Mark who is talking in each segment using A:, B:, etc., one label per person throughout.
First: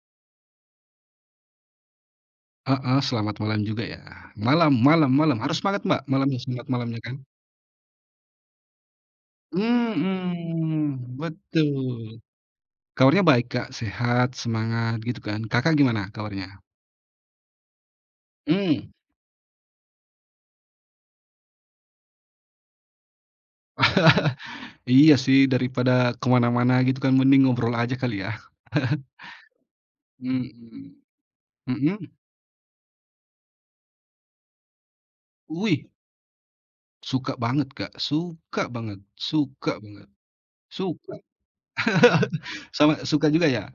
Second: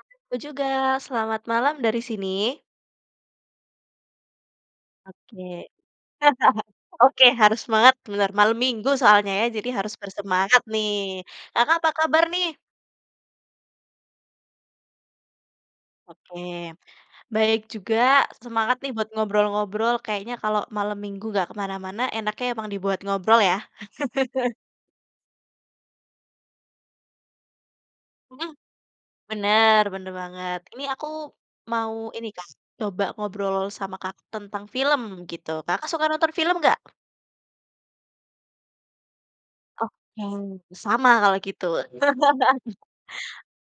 A: [unintelligible] Juga. Selamat malam dari sini.
B: Heeh, selamat malam juga ya. Malam malam malam, harus
A: Oke.
B: semangat Mbak malamnya, selamat malamnya kan.
A: Oke, harus semangat, bener. Malam minggu soalnya ya, jadi harus bersemangat nih.
B: Mhm,
A: Kakak, apa
B: betul.
A: kabar nih?
B: Kabarnya baik Kak, sehat, semangat, gitu kan. Kakak gimana
A: Oke,
B: kabarnya?
A: baik juga, semangat
B: Hmm.
A: nih buat ngobrol-ngobrol. Kayaknya kalau malam Minggu nggak ke mana-mana, enaknya emang dibuat ngobrol ya?
B: Iya sih, daripada ke mana-mana gitu kan, mending ngobrol aja kali ya?
A: Mhm. Bener bener banget. Ini
B: Mhm.
A: aku mau
B: Mhm?
A: ini Kak, coba ngobrol sama Kakak tentang film gitu. Kakak
B: Wih.
A: suka nonton film nggak?
B: Suka banget, Kak. Suka banget suka banget.
A: Oke, sama
B: Suka.
A: kalau gitu.
B: Sama suka juga ya?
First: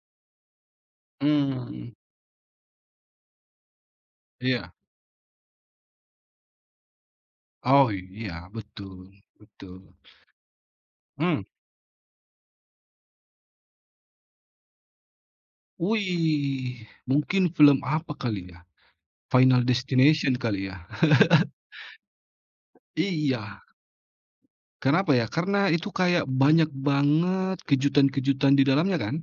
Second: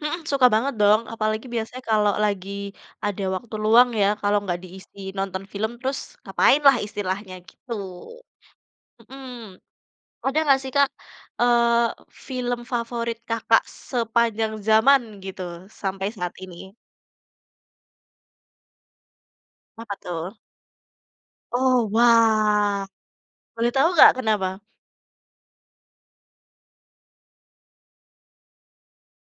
A: Mhm, suka banget dong, apalagi biasanya
B: Hmm.
A: kalau lagi ada waktu luang ya, kalau enggak
B: Iya.
A: diisi nonton film terus ngapainlah istilahnya gitu.
B: Oh, iya, betul,
A: Mhm.
B: betul.
A: Ada nggak sih Kak,
B: Hmm?
A: eee, film favorit Kakak sepanjang zaman gitu sampai saat ini?
B: Wih, mungkin film apa kali ya, Final
A: Apa tuh?
B: Destination kali ya?
A: Oh, wah.
B: Iya.
A: Boleh tahu nggak kenapa?
B: Kenapa ya, karena itu kayak banyak banget kejutan-kejutan di dalamnya kan.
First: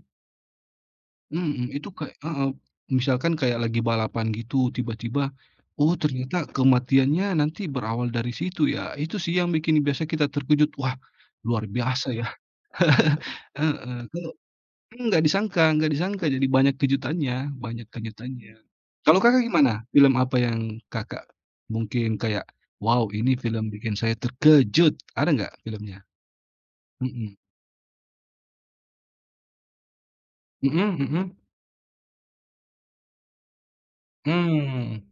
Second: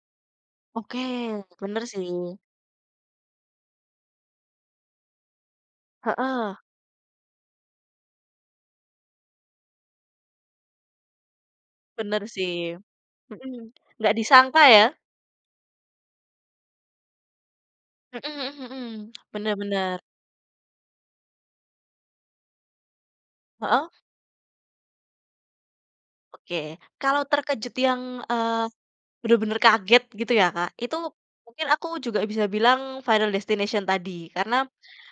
A: Oke.
B: Mhm,
A: Benar
B: itu kayak
A: sih.
B: heeh. Misalkan kayak lagi balapan gitu, tiba-tiba, oh, ternyata
A: Heeh.
B: kematiannya nanti berawal dari situ ya. Itu sih, yang bikin biasa kita terkejut, "Wah, luar biasa ya"
A: Benar sih. Hmm,
B: heeh.
A: nggak
B: Kok
A: disangka ya.
B: enggak disangka enggak disangka, jadi banyak kejutannya banyak
A: Mhm
B: kejutannya.
A: mhm.
B: Kalau Kakak
A: Benar
B: gimana?
A: benar.
B: Film apa yang Kakak mungkin kayak, "wow, ini film
A: Heeh.
B: bikin saya terkejut" ada enggak filmnya?
A: Oke. Kalau
B: Mhm.
A: terkejut yang, eee, benar-benar kaget, gitu ya Kak,
B: Mhm
A: itu,
B: mhm.
A: mungkin aku juga bisa bilang "Final Destination" tadi, karena
B: Mmm.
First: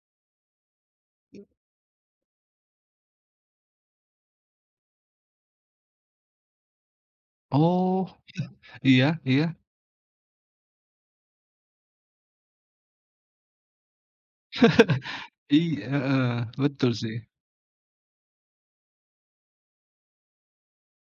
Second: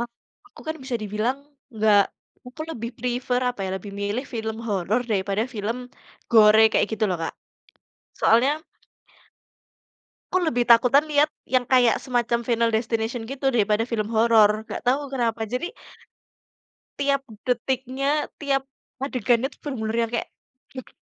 A: a aku, kan, bisa dibilang, enggak, aku lebih prefer, apa ya, lebih milih film horor daripada film gore kayak gitu loh Kak.
B: Oh,
A: Soalnya
B: iya iya.
A: aku lebih takutan lihat yang kayak semacam "Final Destination" gitu daripada film horor, enggak tahu kenapa. Jadi
B: Iya, heeh, betul sih.
A: tiap detiknya, tiap adegannya itu benar-benar yang kayak [unintelligible]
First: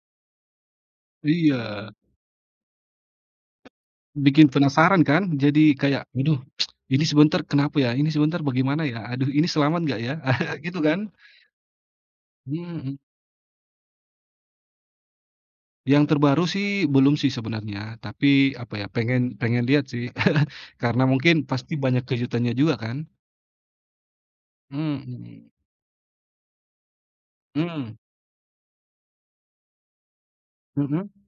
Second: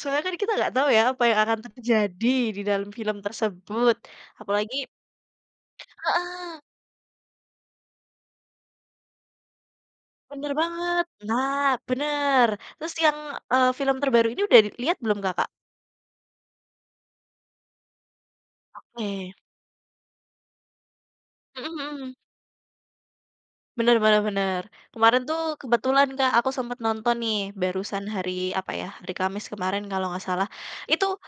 A: soalnya, kan, kita nggak tahu ya, apa yang akan
B: Iya.
A: terjadi di dalam film tersebut.
B: Bikin
A: Apalagi
B: penasaran kan. Jadi kayak, "aduh,
A: Heeh.
B: ini sebentar, kenapa ya ini sebentar bagaimana ya, aduh, ini selamat enggak ya?"
A: Benar
B: gitu
A: banget
B: kan?
A: nah, benar. Terus
B: Hmm.
A: yang, eee, film terbaru ini udah lihat belum Kakak?
B: Yang terbaru sih belum sih sebenarnya, tapi apa ya, pengen
A: Oke.
B: pengen lihat sih. Karena mungkin pasti
A: Mhm
B: banyak
A: mhm.
B: kejutannya juga kan?
A: Bener bener bener. Kemarin
B: Mhm.
A: tuh kebetulan, Kak, aku sempat nonton nih,
B: Mmm.
A: barusan hari apa ya, hari Kamis kemarin kalau nggak salah.
B: Mhm.
A: Itu,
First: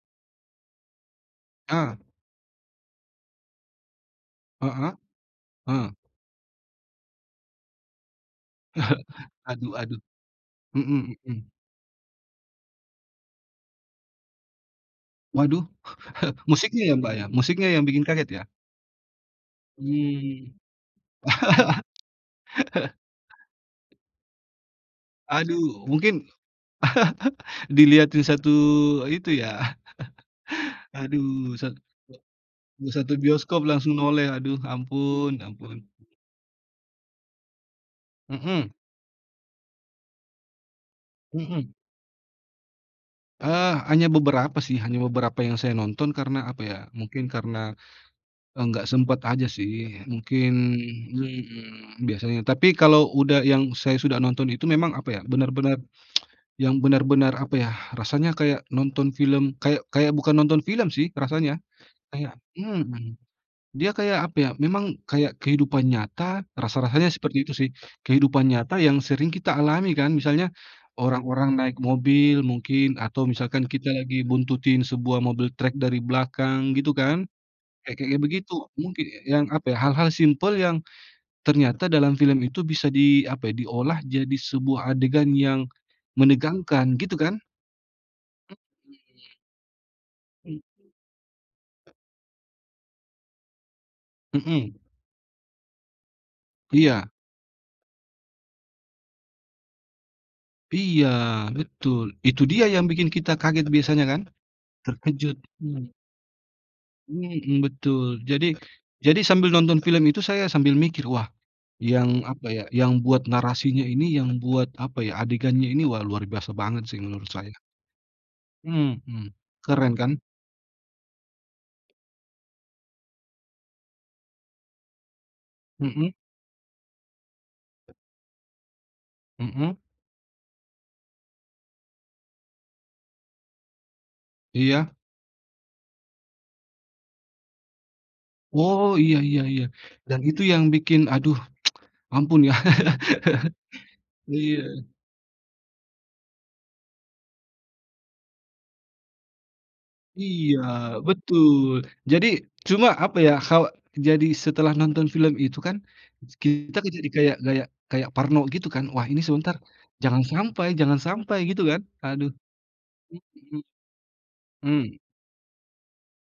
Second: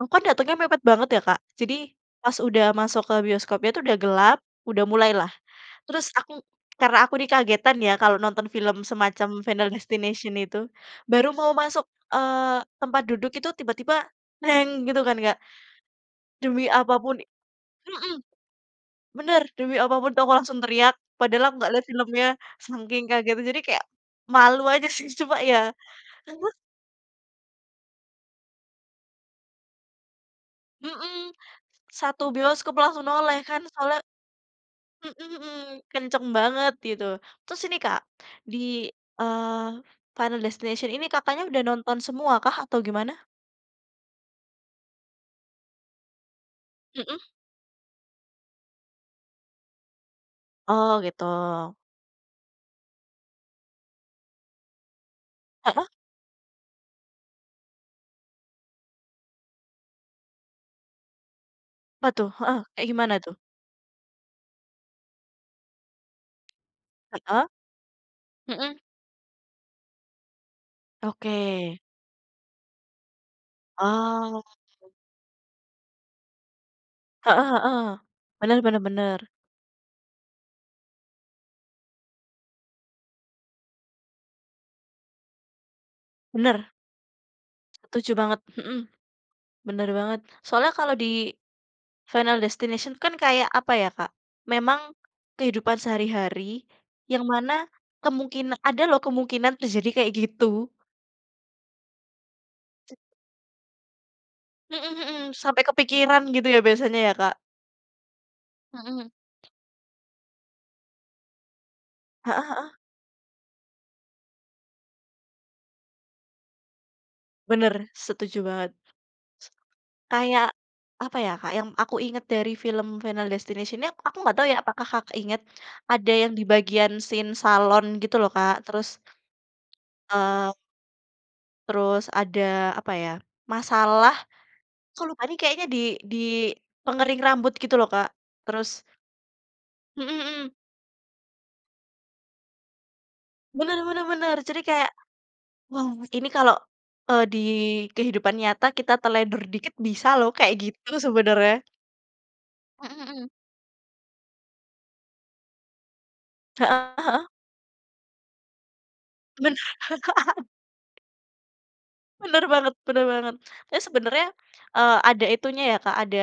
A: aku kan datangnya mepet banget ya, Kak. Jadi
B: Ah.
A: pas udah masuk ke bioskopnya itu udah gelap, udah
B: Heeh,
A: mulailah.
B: eh.
A: Terus aku karena aku nih kagetan ya kalau nonton film semacam Final
B: Aduh aduh.
A: Destination itu,
B: Mhm
A: baru
B: mhm.
A: mau masuk, eee, tempat duduk itu tiba-tiba gitu kan, Kak.
B: Waduh!
A: Demi
B: Musiknya ya, Mbak,
A: apapun
B: ya?
A: i
B: Musiknya yang bikin
A: mhm.
B: kaget ya?
A: Bener, demi apapun itu aku
B: Mmm.
A: langsung teriak, padahal aku nggak lihat filmnya saking kagetnya jadi kayak malu aja sih, cuma ya
B: Aduh, mungkin
A: [unintelligible]
B: dilihatin satu itu ya
A: Mhm,
B: aduh, sat
A: satu bioskop langsung
B: satu
A: noleh kan,
B: bioskop langsung
A: soalnya
B: noleh, aduh,
A: mhm
B: ampun
A: mhm
B: ampun.
A: kenceng banget gitu. Terus ini, Kak,
B: Mhm.
A: di, eee, Final Destination ini Kakaknya udah
B: Mhm.
A: nonton semua kah atau gimana?
B: Eee, hanya beberapa sih, hanya beberapa yang saya nonton karena, apa ya,
A: Mhm.
B: mungkin karena, eee, enggak sempet aja sih, mungkin
A: Oh gitu.
B: mhm, biasanya. Tapi kalau udah yang saya sudah nonton itu memang apa ya, benar-benar
A: Heeh.
B: yang benar-benar apa yah, rasanya kayak nonton film kayak kayak bukan nonton film sih rasanya.
A: Apa tuh?
B: Kayak
A: Heeh, kayak gimana
B: mhm,
A: tuh?
B: dia kayak apa ya, memang kayak kehidupan nyata, rasa-rasanya seperti
A: Heeh,
B: itu sih. Kehidupan
A: mhm.
B: nyata yang sering kita alami kan. Misalnya orang-orang naik
A: Oke.
B: mobil mungkin, atau misalkan kita lagi
A: Oh.
B: buntutin sebuah mobil trek dari belakang, gitu kan.
A: Heeh heeh.
B: Kayak-kayak begitu.
A: Bener bener
B: Mungkin e
A: bener.
B: yang apa ya, hal-hal simpel yang ternyata dalam film itu bisa di apa ya, diolah jadi sebuah adegan yang
A: Bener.
B: menegangkan, gitu kan?
A: Setuju banget, mhm,
B: Mhm.
A: bener banget.
B: Mmm.
A: Soalnya kalau di Final Destination kan kayak apa ya, Kak,
B: Mhm.
A: memang kehidupan sehari-hari
B: Iya.
A: yang mana kemungkina ada loh kemungkinan terjadi kayak gitu.
B: Iya, betul. Itu dia yang bikin kita kaget biasanya kan?
A: Mhm mhm,
B: Terkejut,
A: sampai
B: mmm.
A: kepikiran gitu ya biasanya ya, Kak.
B: Mhm, betul. Jadi
A: Mhm.
B: jadi sambil nonton film itu saya sambil mikir, wah, yang,
A: Heeh
B: apa ya,
A: heeh.
B: yang buat narasinya ini, yang buat apa ya, adegannya ini, wah luar biasa banget sih menurut saya.
A: Bener, setuju banget.
B: Mhm. Keren kan?
A: Kayak apa ya, Kak, ya, yang aku ingat dari film Final Destination ini, aku enggak tahu ya apakah Kakak ingat,
B: Mhm.
A: ada yang di bagian scene salon gitu loh, Kak, terus.
B: Mhm.
A: eee Terus ada apa ya, masalah
B: Iya.
A: kok lupa nih kayaknya di di pengering rambut gitu loh Kak, terus
B: Oh, iya iya iya.
A: Mhm
B: Dan itu
A: mhm.
B: yang bikin, aduh ampun ya.
A: Benar benar benar,
B: Iya.
A: jadi kayak, wow ini kalau e di kehidupan nyata kita teledor dikit bisa loh kayak
B: Iya,
A: gitu sebenarnya.
B: betul. Jadi, cuma
A: Mhm
B: apa
A: mhm.
B: ya, hawa jadi setelah nonton film itu kan, kita
A: Heeh
B: jadi
A: heeh.
B: kayak kayak kayak parno gitu kan? Wah ini sebentar,
A: Benar.
B: jangan sampai jangan sampai gitu kan? Aduh.
A: Benar banget benar banget.
B: Mhm.
A: Tapi sebenarnya,
B: Mmm.
A: eee, ada itunya ya Kak, ada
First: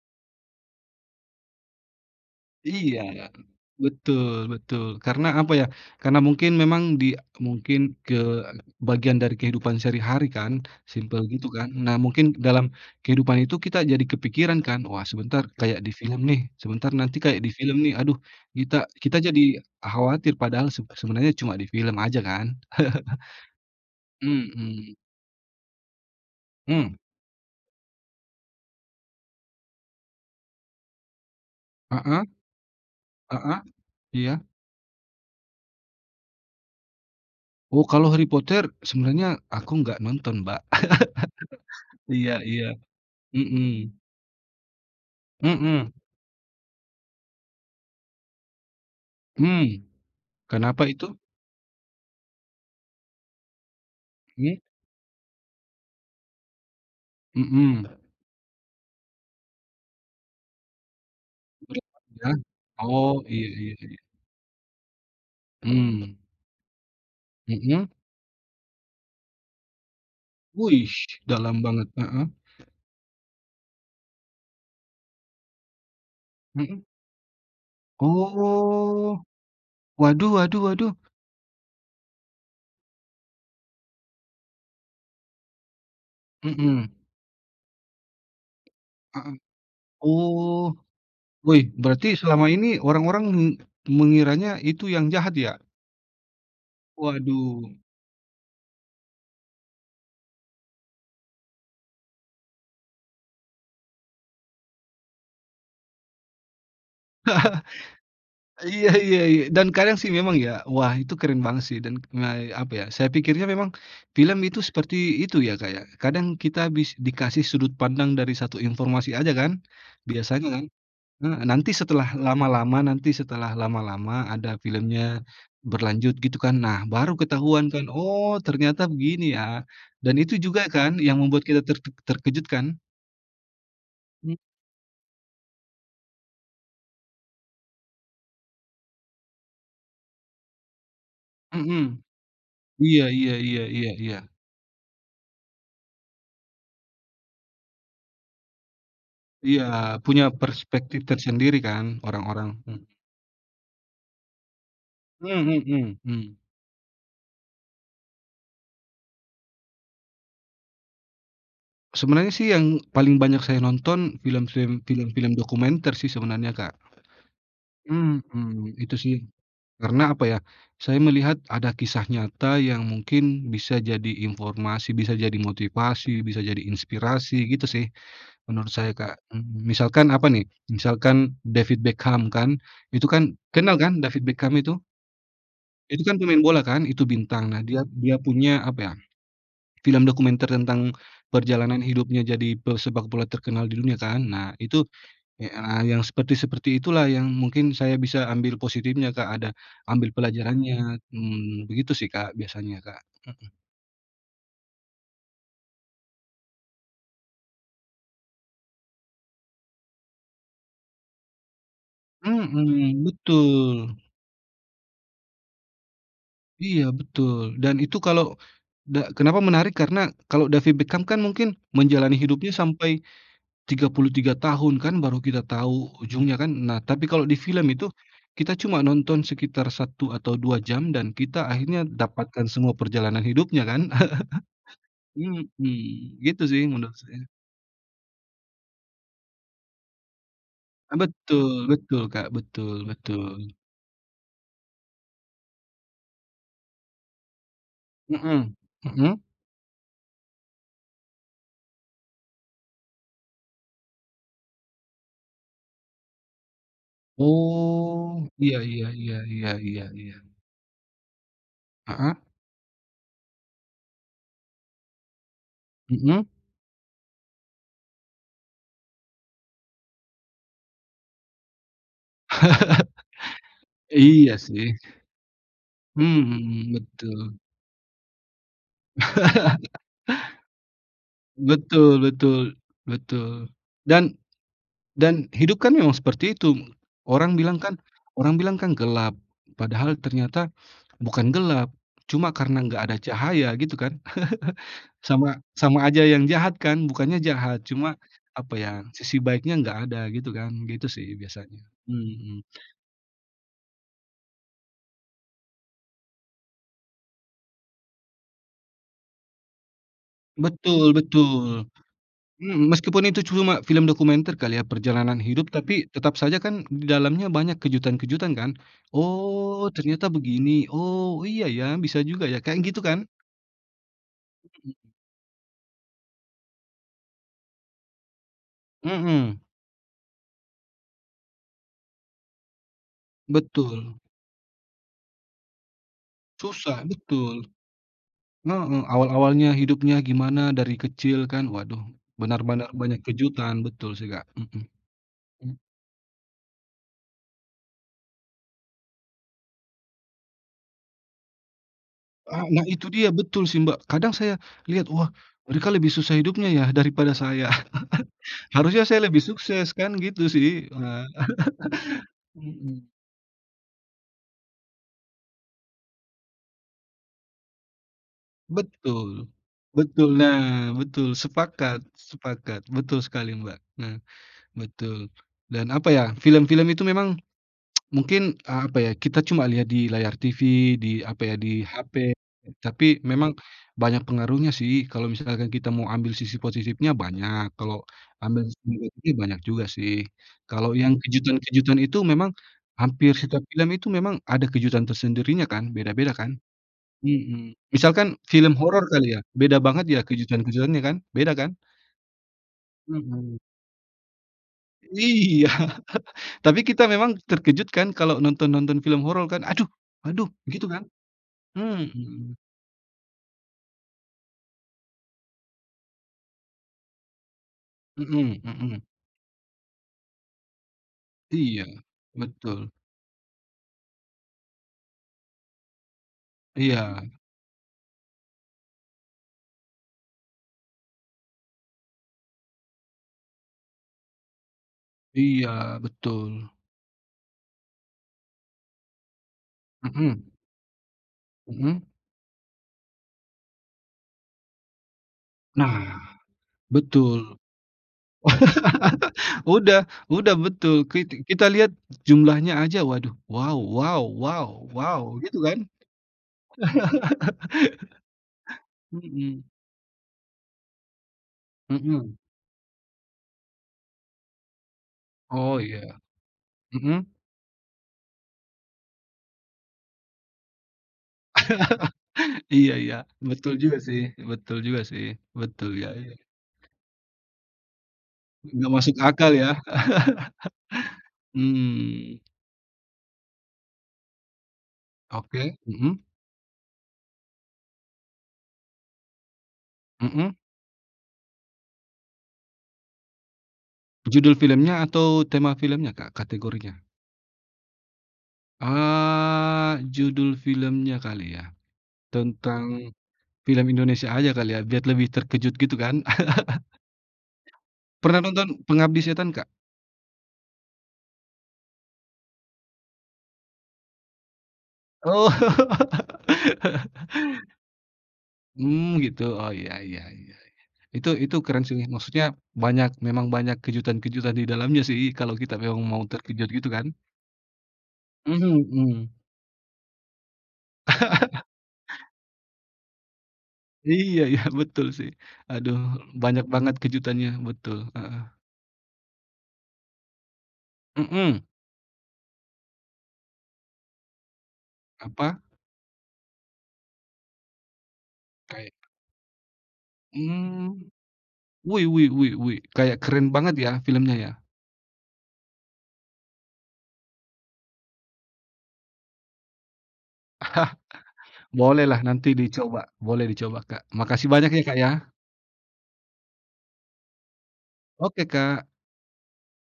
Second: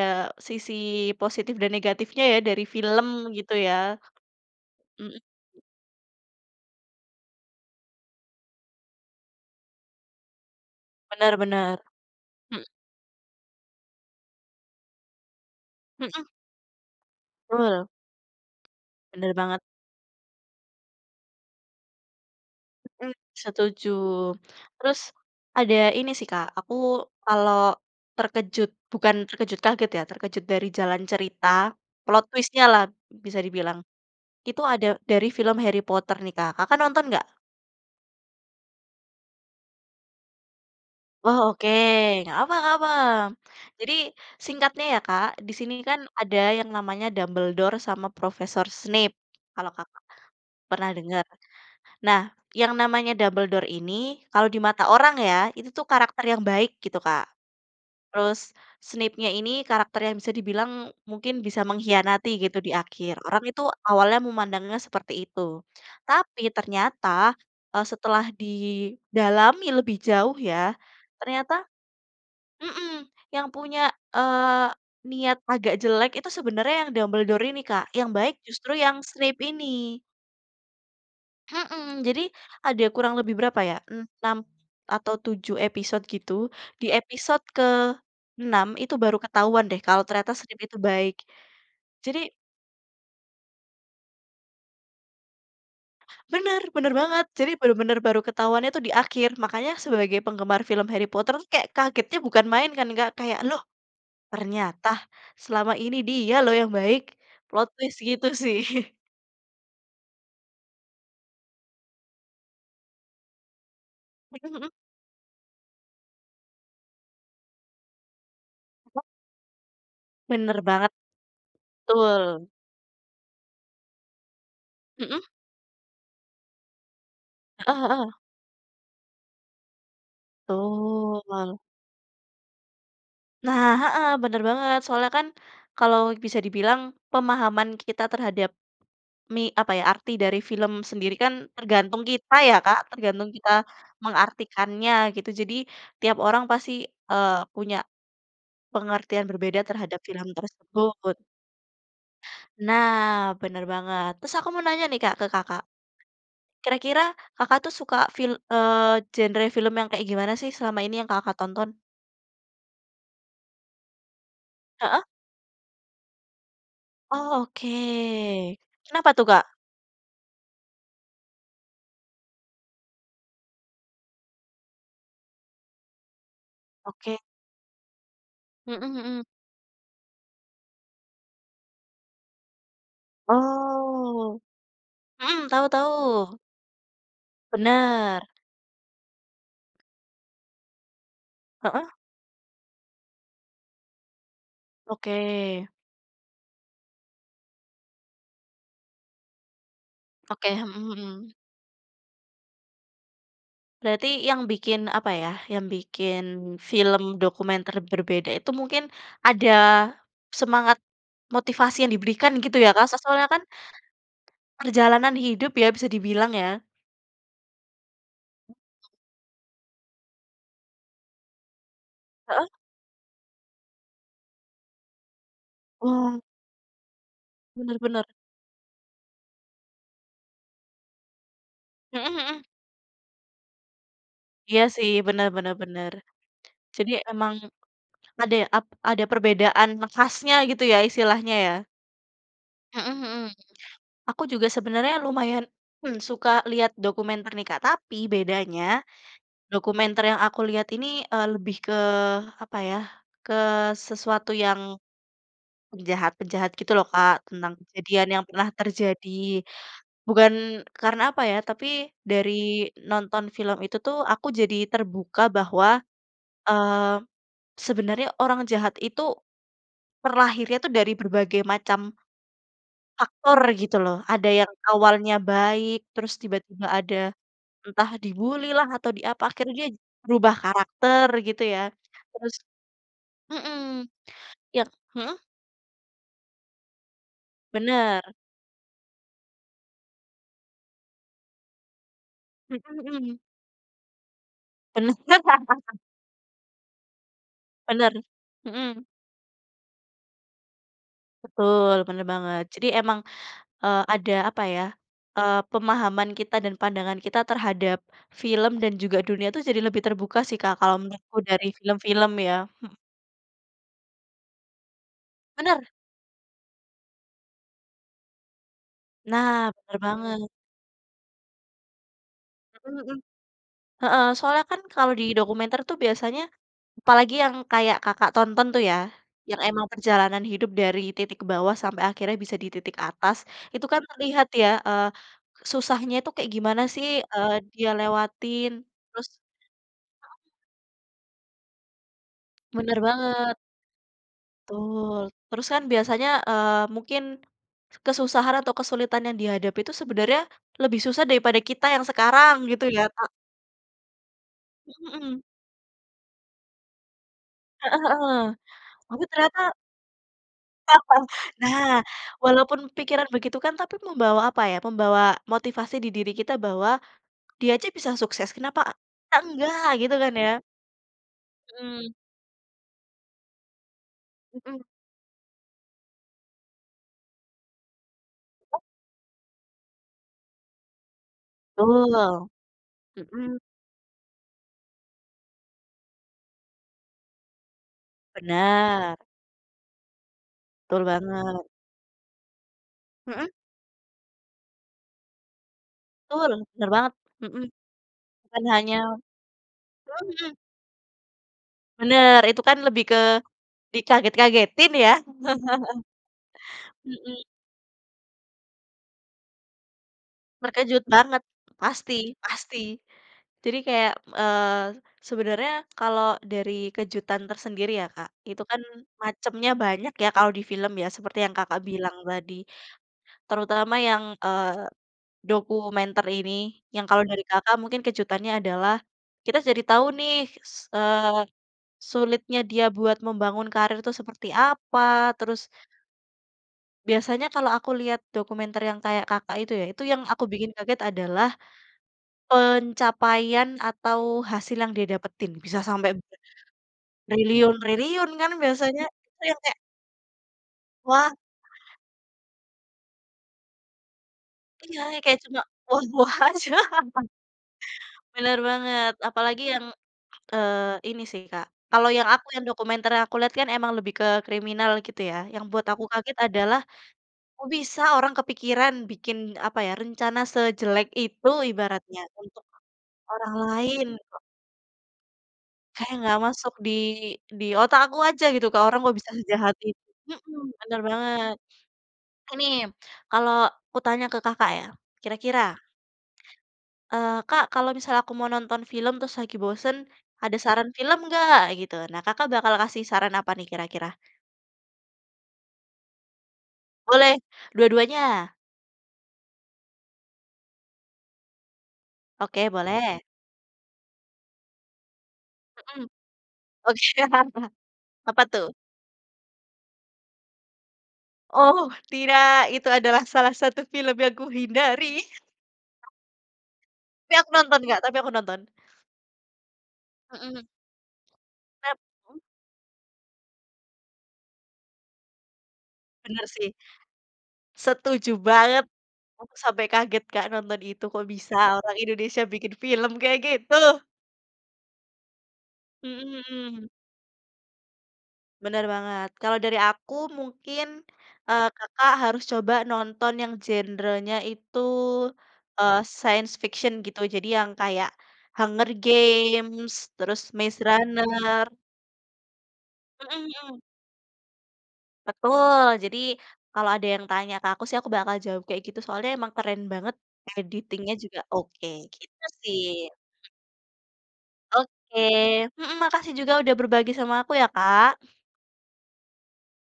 A: sisi positif dan negatifnya ya, dari
B: Iya,
A: film, gitu ya.
B: betul, betul.
A: Mhm.
B: Karena apa ya, karena mungkin memang di mungkin ke bagian dari kehidupan sehari-hari kan, simple
A: Benar
B: gitu kan.
A: benar.
B: Nah mungkin
A: Hmm.
B: dalam kehidupan itu kita jadi kepikiran kan. Wah sebentar, kayak di film
A: Mhm.
B: nih, sebentar nanti kayak di
A: Betul.
B: film nih, aduh, kita kita
A: Bener
B: jadi
A: banget.
B: khawatir, padahal seb sebenarnya cuma di film aja kan.
A: Mhm, setuju.
B: Mhm.
A: Terus, ada ini sih Kak, aku
B: Mmm.
A: kalau terkejut, bukan terkejut kaget ya, terkejut dari jalan cerita,
B: Heeh.
A: plot twist-nya lah, bisa
B: Heeh,
A: dibilang.
B: iya.
A: Itu ada dari film Harry Potter nih Kak, Kakak nonton nggak?
B: Oh, kalau Harry Potter sebenarnya aku enggak nonton, Mbak.
A: Oh oke,
B: Iya
A: enggak apa
B: iya.
A: enggak apa.
B: Mhm.
A: Jadi, singkatnya ya Kak, di sini
B: Mhm.
A: kan, ada yang namanya Dumbledore sama profesor Snape,
B: Mmm.
A: kalau Kakak,
B: Kenapa
A: pernah
B: itu?
A: dengar. Nah, yang namanya Dumbledore ini, kalau
B: Mmm.
A: di mata orang ya, itu tuh karakter yang baik gitu Kak.
B: Mhm.
A: Terus Snapenya ini karakter yang bisa dibilang, mungkin bisa
B: [unintelligible]
A: mengkhianati
B: Ya.
A: gitu di akhir,
B: Oh,
A: orang
B: iya
A: itu
B: iya iya.
A: awalnya memandangnya seperti itu.
B: Mmm.
A: Tapi ternyata, eee,
B: Mhm?
A: setelah didalami lebih jauh ya
B: Wih,
A: ternyata
B: dalam banget. Heeh?
A: mhm, yang punya, eee, niat agak jelek itu sebenernya
B: Mhm.
A: yang Dumbledore ini Kak, yang baik justru yang
B: Oh.
A: Snape ini.
B: Waduh waduh waduh.
A: Mhm, jadi, ada kurang lebih berapa ya, 6 atau 7 episode gitu, di
B: Mhm.
A: episode ke-6 itu baru
B: Heeh.
A: ketahuan deh kalau ternyata Snape
B: Oh.
A: itu baik,
B: Wih, berarti
A: jadi
B: selama ini orang-orang me mengiranya itu yang jahat ya?
A: Benar, benar banget, jadi
B: Waduh.
A: benar-benar baru ketahuannya tuh di akhir. Makanya sebagai penggemar film Harry Potter, kagetnya bukan main kan Kak, kayak, "Loh ternyata selama ini dia loh yang baik," plot twist gitu
B: Iya
A: sih.
B: iya iya, dan kadang sih memang ya. Wah, itu keren banget sih, dan, eee, apa ya, saya pikirnya memang film
A: Mhm
B: itu
A: mhm.
B: seperti itu ya Kak ya, kadang kita bis dikasih sudut pandang dari satu informasi aja kan, biasanya
A: Benar
B: kan.
A: banget.
B: Heeh, nanti setelah
A: Betul.
B: lama-lama nanti setelah lama-lama ada filmnya,
A: Mhm.
B: berlanjut gitu kan, nah baru ketahuan kan,
A: Heeh heeh.
B: oh ternyata begini ya, dan itu juga kan yang membuat
A: Betul.
B: kita ter terkejut kan?
A: Nah, heeh,
B: Mmm.
A: benar banget. Soalnya kan, kalau bisa dibilang pemahaman kita terhadap ni apa ya, arti dari film sendiri kan
B: Mhm.
A: tergantung kita ya, Kak,
B: Iya
A: tergantung
B: iya
A: kita
B: iya iya iya.
A: mengartikannya gitu. Jadi, tiap orang pasti, eee, punya pengertian berbeda
B: Iya,
A: terhadap
B: punya
A: film
B: perspektif
A: tersebut.
B: tersendiri kan, orang-orang, mhm.
A: Nah, bener banget, terus aku mau nanya nih, Kak, ke
B: Mhm
A: Kakak.
B: mhm, mmm.
A: Kira-kira Kakak tuh suka fil eee, genre film yang kayak gimana sih, selama ini yang, Kakak tonton?
B: Sebenarnya sih yang paling banyak saya nonton film-film
A: Heeh.
B: film-film dokumenter sih sebenarnya, Kak.
A: Oh oke.
B: Mhm, itu
A: Kenapa
B: sih.
A: tuh, Kak?
B: Karena apa ya, saya melihat, ada kisah nyata yang mungkin bisa jadi informasi, bisa jadi motivasi, bisa jadi
A: Oke.
B: inspirasi, gitu sih. Menurut
A: Mhm
B: saya, Kak.
A: mhm.
B: Mmm, misalkan apa nih, misalkan David Beckham kan, itu kan kenal kan David
A: Oh,
B: Beckham itu?
A: mhm, tau
B: Itu kan
A: tau.
B: pemain bola kan, Itu bintang. Nah, dia dia
A: Bener.
B: punya apa ya, film dokumenter tentang perjalanan
A: Heeh.
B: hidupnya jadi pesepak bola terkenal di dunia, kan. Nah, itu e
A: Oke.
B: a yang seperti-seperti itulah yang mungkin saya bisa ambil positifnya, Kak, ada ambil
A: Oke, mhm
B: pelajarannya.
A: mhm.
B: Mmm, begitu sih, Kak, biasanya, Kak. Mhm.
A: Berarti yang bikin, apa ya, yang bikin, film dokumenter berbeda itu mungkin ada semangat, motivasi yang diberikan gitu ya, Kak? So
B: Mhm,
A: soalnya kan,
B: betul.
A: perjalanan hidup ya, bisa dibilang ya?
B: Iya, betul. Dan itu kalau, da kenapa menarik, karena kalau David Beckham kan mungkin, menjalani
A: Heeh.
B: hidupnya sampai 33 tahun kan, baru kita tahu
A: Wah.
B: ujungnya kan. Nah, tapi kalau di film
A: Benar
B: itu,
A: benar.
B: kita cuma nonton sekitar 1 atau 2 jam, dan kita akhirnya
A: Mhm mhm.
B: dapatkan semua perjalanan hidupnya kan.
A: Iya sih, benar benar benar.
B: Mhm, gitu sih
A: Jadi
B: menurut saya.
A: emang, ada ap ada perbedaan khasnya gitu ya istilahnya, ya?
B: Betul betul, Kak, betul
A: Mhm mhm.
B: betul.
A: Aku juga sebenarnya lumayan, hmm, suka lihat dokumenter nih, Kak, tapi
B: Mhm,
A: bedanya,
B: Mhm?
A: dokumenter yang aku lihat ini, eee, lebih ke, apa ya, ke sesuatu yang, penjahat-penjahat gitu loh Kak. Tentang kejadian yang
B: Oh,
A: pernah
B: iya iya
A: terjadi.
B: iya iya iya iya.
A: Bukan, karena, apa ya, tapi
B: Heeh.
A: dari nonton film itu tuh, aku jadi terbuka bahwa,
B: Mhm.
A: eee, sebenarnya orang jahat itu, terlahirnya itu dari berbagai macam faktor, gitu loh. Ada
B: Iya
A: yang
B: sih.
A: awalnya baik, terus tiba-tiba
B: Mhm,
A: ada,
B: betul.
A: entah dibuli lah atau diapa, akhirnya dia, berubah karakter, gitu ya,
B: Betul
A: terus
B: betul, betul.
A: mhm,
B: Dan
A: iya, heeh?
B: dan hidup kan memang seperti itu. Orang bilang kan
A: Benar.
B: orang bilang kan gelap. Padahal ternyata, bukan gelap, cuma
A: Mhm
B: karena enggak ada
A: mhm.
B: cahaya, gitu kan.
A: Benar
B: Sama sama aja yang jahat kan, bukannya jahat,
A: Benar,
B: cuma, apa ya,
A: mhm.
B: sisi baiknya enggak ada, gitu kan. Gitu sih biasanya.
A: Betul, benar
B: Mhm.
A: banget. Jadi emang, eee, ada, apa ya, eee, pemahaman kita dan pandangan kita terhadap film dan juga dunia itu jadi lebih terbuka sih, Kak, kalau
B: Betul
A: menurutku dari
B: betul.
A: film-film ya,
B: Mhm,
A: hmm.
B: meskipun itu cuma film dokumenter kali ya, perjalanan hidup,
A: Benar.
B: tapi, tetap saja kan di dalamnya banyak kejutan-kejutan kan.
A: Nah,
B: Oh,
A: benar
B: ternyata
A: banget.
B: begini. Oh, iya ya, bisa juga ya, kayak
A: Mhm
B: gitu
A: mhm.
B: kan?
A: Heeh, soalnya kan,
B: Mhm.
A: kalau di dokumenter itu biasanya, apalagi yang kayak Kakak tonton tuh ya,
B: Mhm.
A: yang emang perjalanan hidup dari titik bawah sampai akhirnya bisa di titik atas, itu kan
B: Betul.
A: terlihat ya, eee, susahnya itu kayak gimana
B: Susah,
A: sih, eee,
B: betul.
A: dia lewatin,
B: Heeh,
A: terus
B: awal-awalnya hidupnya gimana dari kecil kan? Waduh, benar-benar
A: Benar
B: banyak
A: banget.
B: kejutan, betul sih, Kak. Mhm.
A: Betul, terus
B: Mmm
A: kan biasanya, eee, mungkin, kesusahan atau kesulitan yang dihadapi itu sebenarnya, lebih susah daripada kita yang sekarang,
B: Ah,
A: gitu
B: nah,
A: ya,
B: itu dia,
A: Kak.
B: betul sih Mbak. Kadang saya lihat. wah
A: Mhm.
B: mereka lebih susah hidupnya ya, daripada saya.
A: Heeh heeh,
B: Harusnya
A: tapi
B: saya lebih
A: ternyata
B: sukses, kan gitu sih ah.
A: Nah, walaupun
B: Mhm.
A: pikiran begitu kan, tapi membawa apa ya, membawa motivasi di diri kita bahwa, dia aja bisa sukses, kenapa kita
B: Betul,
A: enggak, gitu kan
B: betul.
A: ya?
B: Nah, betul, sepakat,
A: Mhm.
B: sepakat. Betul sekali, Mbak. Nah,
A: Mhm.
B: betul. Dan apa ya, film-film itu memang, mungkin, eee, apa ya, kita cuma lihat di layar TV, di, apa ya, di HP,
A: Betul,
B: tapi memang,
A: mhm.
B: banyak pengaruhnya sih. Kalau misalkan kita mau ambil sisi positifnya banyak, kalau ambil sisi
A: Benar.
B: negatifnya banyak juga sih. Kalau
A: Betul
B: yang
A: banget.
B: kejutan-kejutan itu memang, hampir
A: Mhm.
B: setiap film itu memang, ada kejutan tersendirinya kan. Beda-beda
A: Betul,
B: kan.
A: benar banget. Mhm.
B: Mhm. Misalkan
A: Bukan
B: film
A: hanya
B: horor kali ya, beda banget ya
A: mhm mhm.
B: kejutan-kejutan kan. Beda kan.
A: Benar, itu kan lebih ke,
B: Mhm.
A: dikaget-kagetin ya?
B: Iya, tapi kita memang
A: Mhm.
B: terkejut kan kalau nonton-nonton film horor kan. Aduh aduh, gitu kan.
A: Terkejut banget, pasti
B: Mhm.
A: pasti. Jadi kayak, eee, sebenarnya, kalau dari kejutan tersendiri ya, Kak,
B: Mhm
A: itu kan
B: mhm.
A: macamnya banyak ya, kalau di film ya, seperti yang Kakak
B: Iya,
A: bilang tadi,
B: betul.
A: terutama yang, eee, dokumenter ini, yang
B: Iya.
A: kalau dari Kakak mungkin kejutannya adalah, kita jadi tahu nih, s eee, sulitnya dia buat membangun karir itu seperti apa, terus
B: Iya, betul.
A: Biasanya kalau aku lihat dokumenter yang kayak Kakak itu ya, itu yang aku
B: Mhm.
A: bikin kaget adalah,
B: Mhm.
A: pencapaian atau, hasil yang dia dapetin, bisa sampai
B: Nah,
A: be
B: betul.
A: triliun-triliun kan biasanya, itu yang kayak
B: Udah udah betul. Ki
A: Wah.
B: kita lihat, jumlahnya aja, waduh, wow wow wow
A: Iya,
B: wow,
A: yang kayak
B: gitu
A: cuma,
B: kan?
A: wah wah aja. Benar banget,
B: Mhm.
A: apalagi yang, eee, ini sih, Kak, kalau yang
B: Mhm.
A: aku yang dokumenter yang aku lihat kan memang lebih ke, kriminal, gitu ya. Yang
B: Oh,
A: buat aku
B: iya.
A: kaget adalah,
B: Mhm.
A: kok bisa orang kepikiran, bikin, apa ya, rencana sejelek itu ibaratnya, untuk
B: Iya iya,
A: orang
B: betul juga
A: lain.
B: sih betul juga sih. Betul ya
A: Kayak
B: ya.
A: enggak masuk di di otak aku aja gitu ke
B: Enggak
A: orang
B: masuk
A: kok bisa
B: akal ya?
A: sejahat itu. Mhm, benar banget.
B: Mmm.
A: Ini, kalau aku tanya ke Kakak ya, kira-kira
B: Oke, mhm.
A: eee, Kak, kalau misalnya aku mau nonton film terus lagi bosan, ada
B: Mhm.
A: saran film nggak, gitu. Nah, Kakak bakal kasih saran apa nih kira-kira?
B: Judul filmnya atau, tema filmnya, Kak, kategorinya?
A: Boleh, dua-duanya.
B: Eee, judul filmnya kali ya.
A: Oke,
B: Tentang
A: boleh.
B: film Indonesia aja kali ya, biar lebih terkejut gitu
A: Mhm.
B: kan.
A: [unintelligible]
B: Pernah
A: Apa tuh?
B: nonton Pengabdi Setan, Kak?
A: Oh, tidak! Itu adalah salah satu film yang kuhindari.
B: Oh.
A: Tapi aku nonton, Kak, tapi aku nonton.
B: Mmm, gitu. Oh iya iya
A: Heeh.
B: iya -iya. Itu itu keren sih,
A: Nep mmm?
B: maksudnya banyak memang banyak kejutan-kejutan di dalamnya sih, kalau kita memang mau
A: Benar
B: terkejut
A: sih.
B: gitu kan.
A: Setuju
B: Mmm,
A: banget!
B: mhm.
A: Aku sampai kaget, Kak, nonton itu, kok bisa orang Indonesia bikin film kayak gitu?
B: Iya, ya, betul sih. Aduh,
A: Mhm
B: banyak
A: mhm.
B: banget kejutannya, betul, heeh.
A: Bener banget. Kalau dari aku mungkin,
B: Mhm.
A: eee, Kakak harus coba nonton yang genre-nya itu,
B: Apa?
A: eee, science fiction gitu. Jadi yang kayak Hunger
B: Kayak?
A: Games, terus Maze
B: Hmm.
A: Runner.
B: Wih wih wih wih. Kayak
A: Mhm
B: keren banget
A: mhm.
B: ya filmnya ya.
A: Betul, jadi kalau ada yang tanya ke aku sih, aku bakal jawab kayak gitu. Soalnya emang keren banget, editing-nya juga oke,
B: Bolehlah
A: gitu
B: nanti
A: sih.
B: dicoba. Boleh dicoba, Kak. Makasih banyak ya, Kak, ya.
A: Oke, mhm, makasih juga sudah berbagi sama aku ya, Kak.
B: Oke Kak.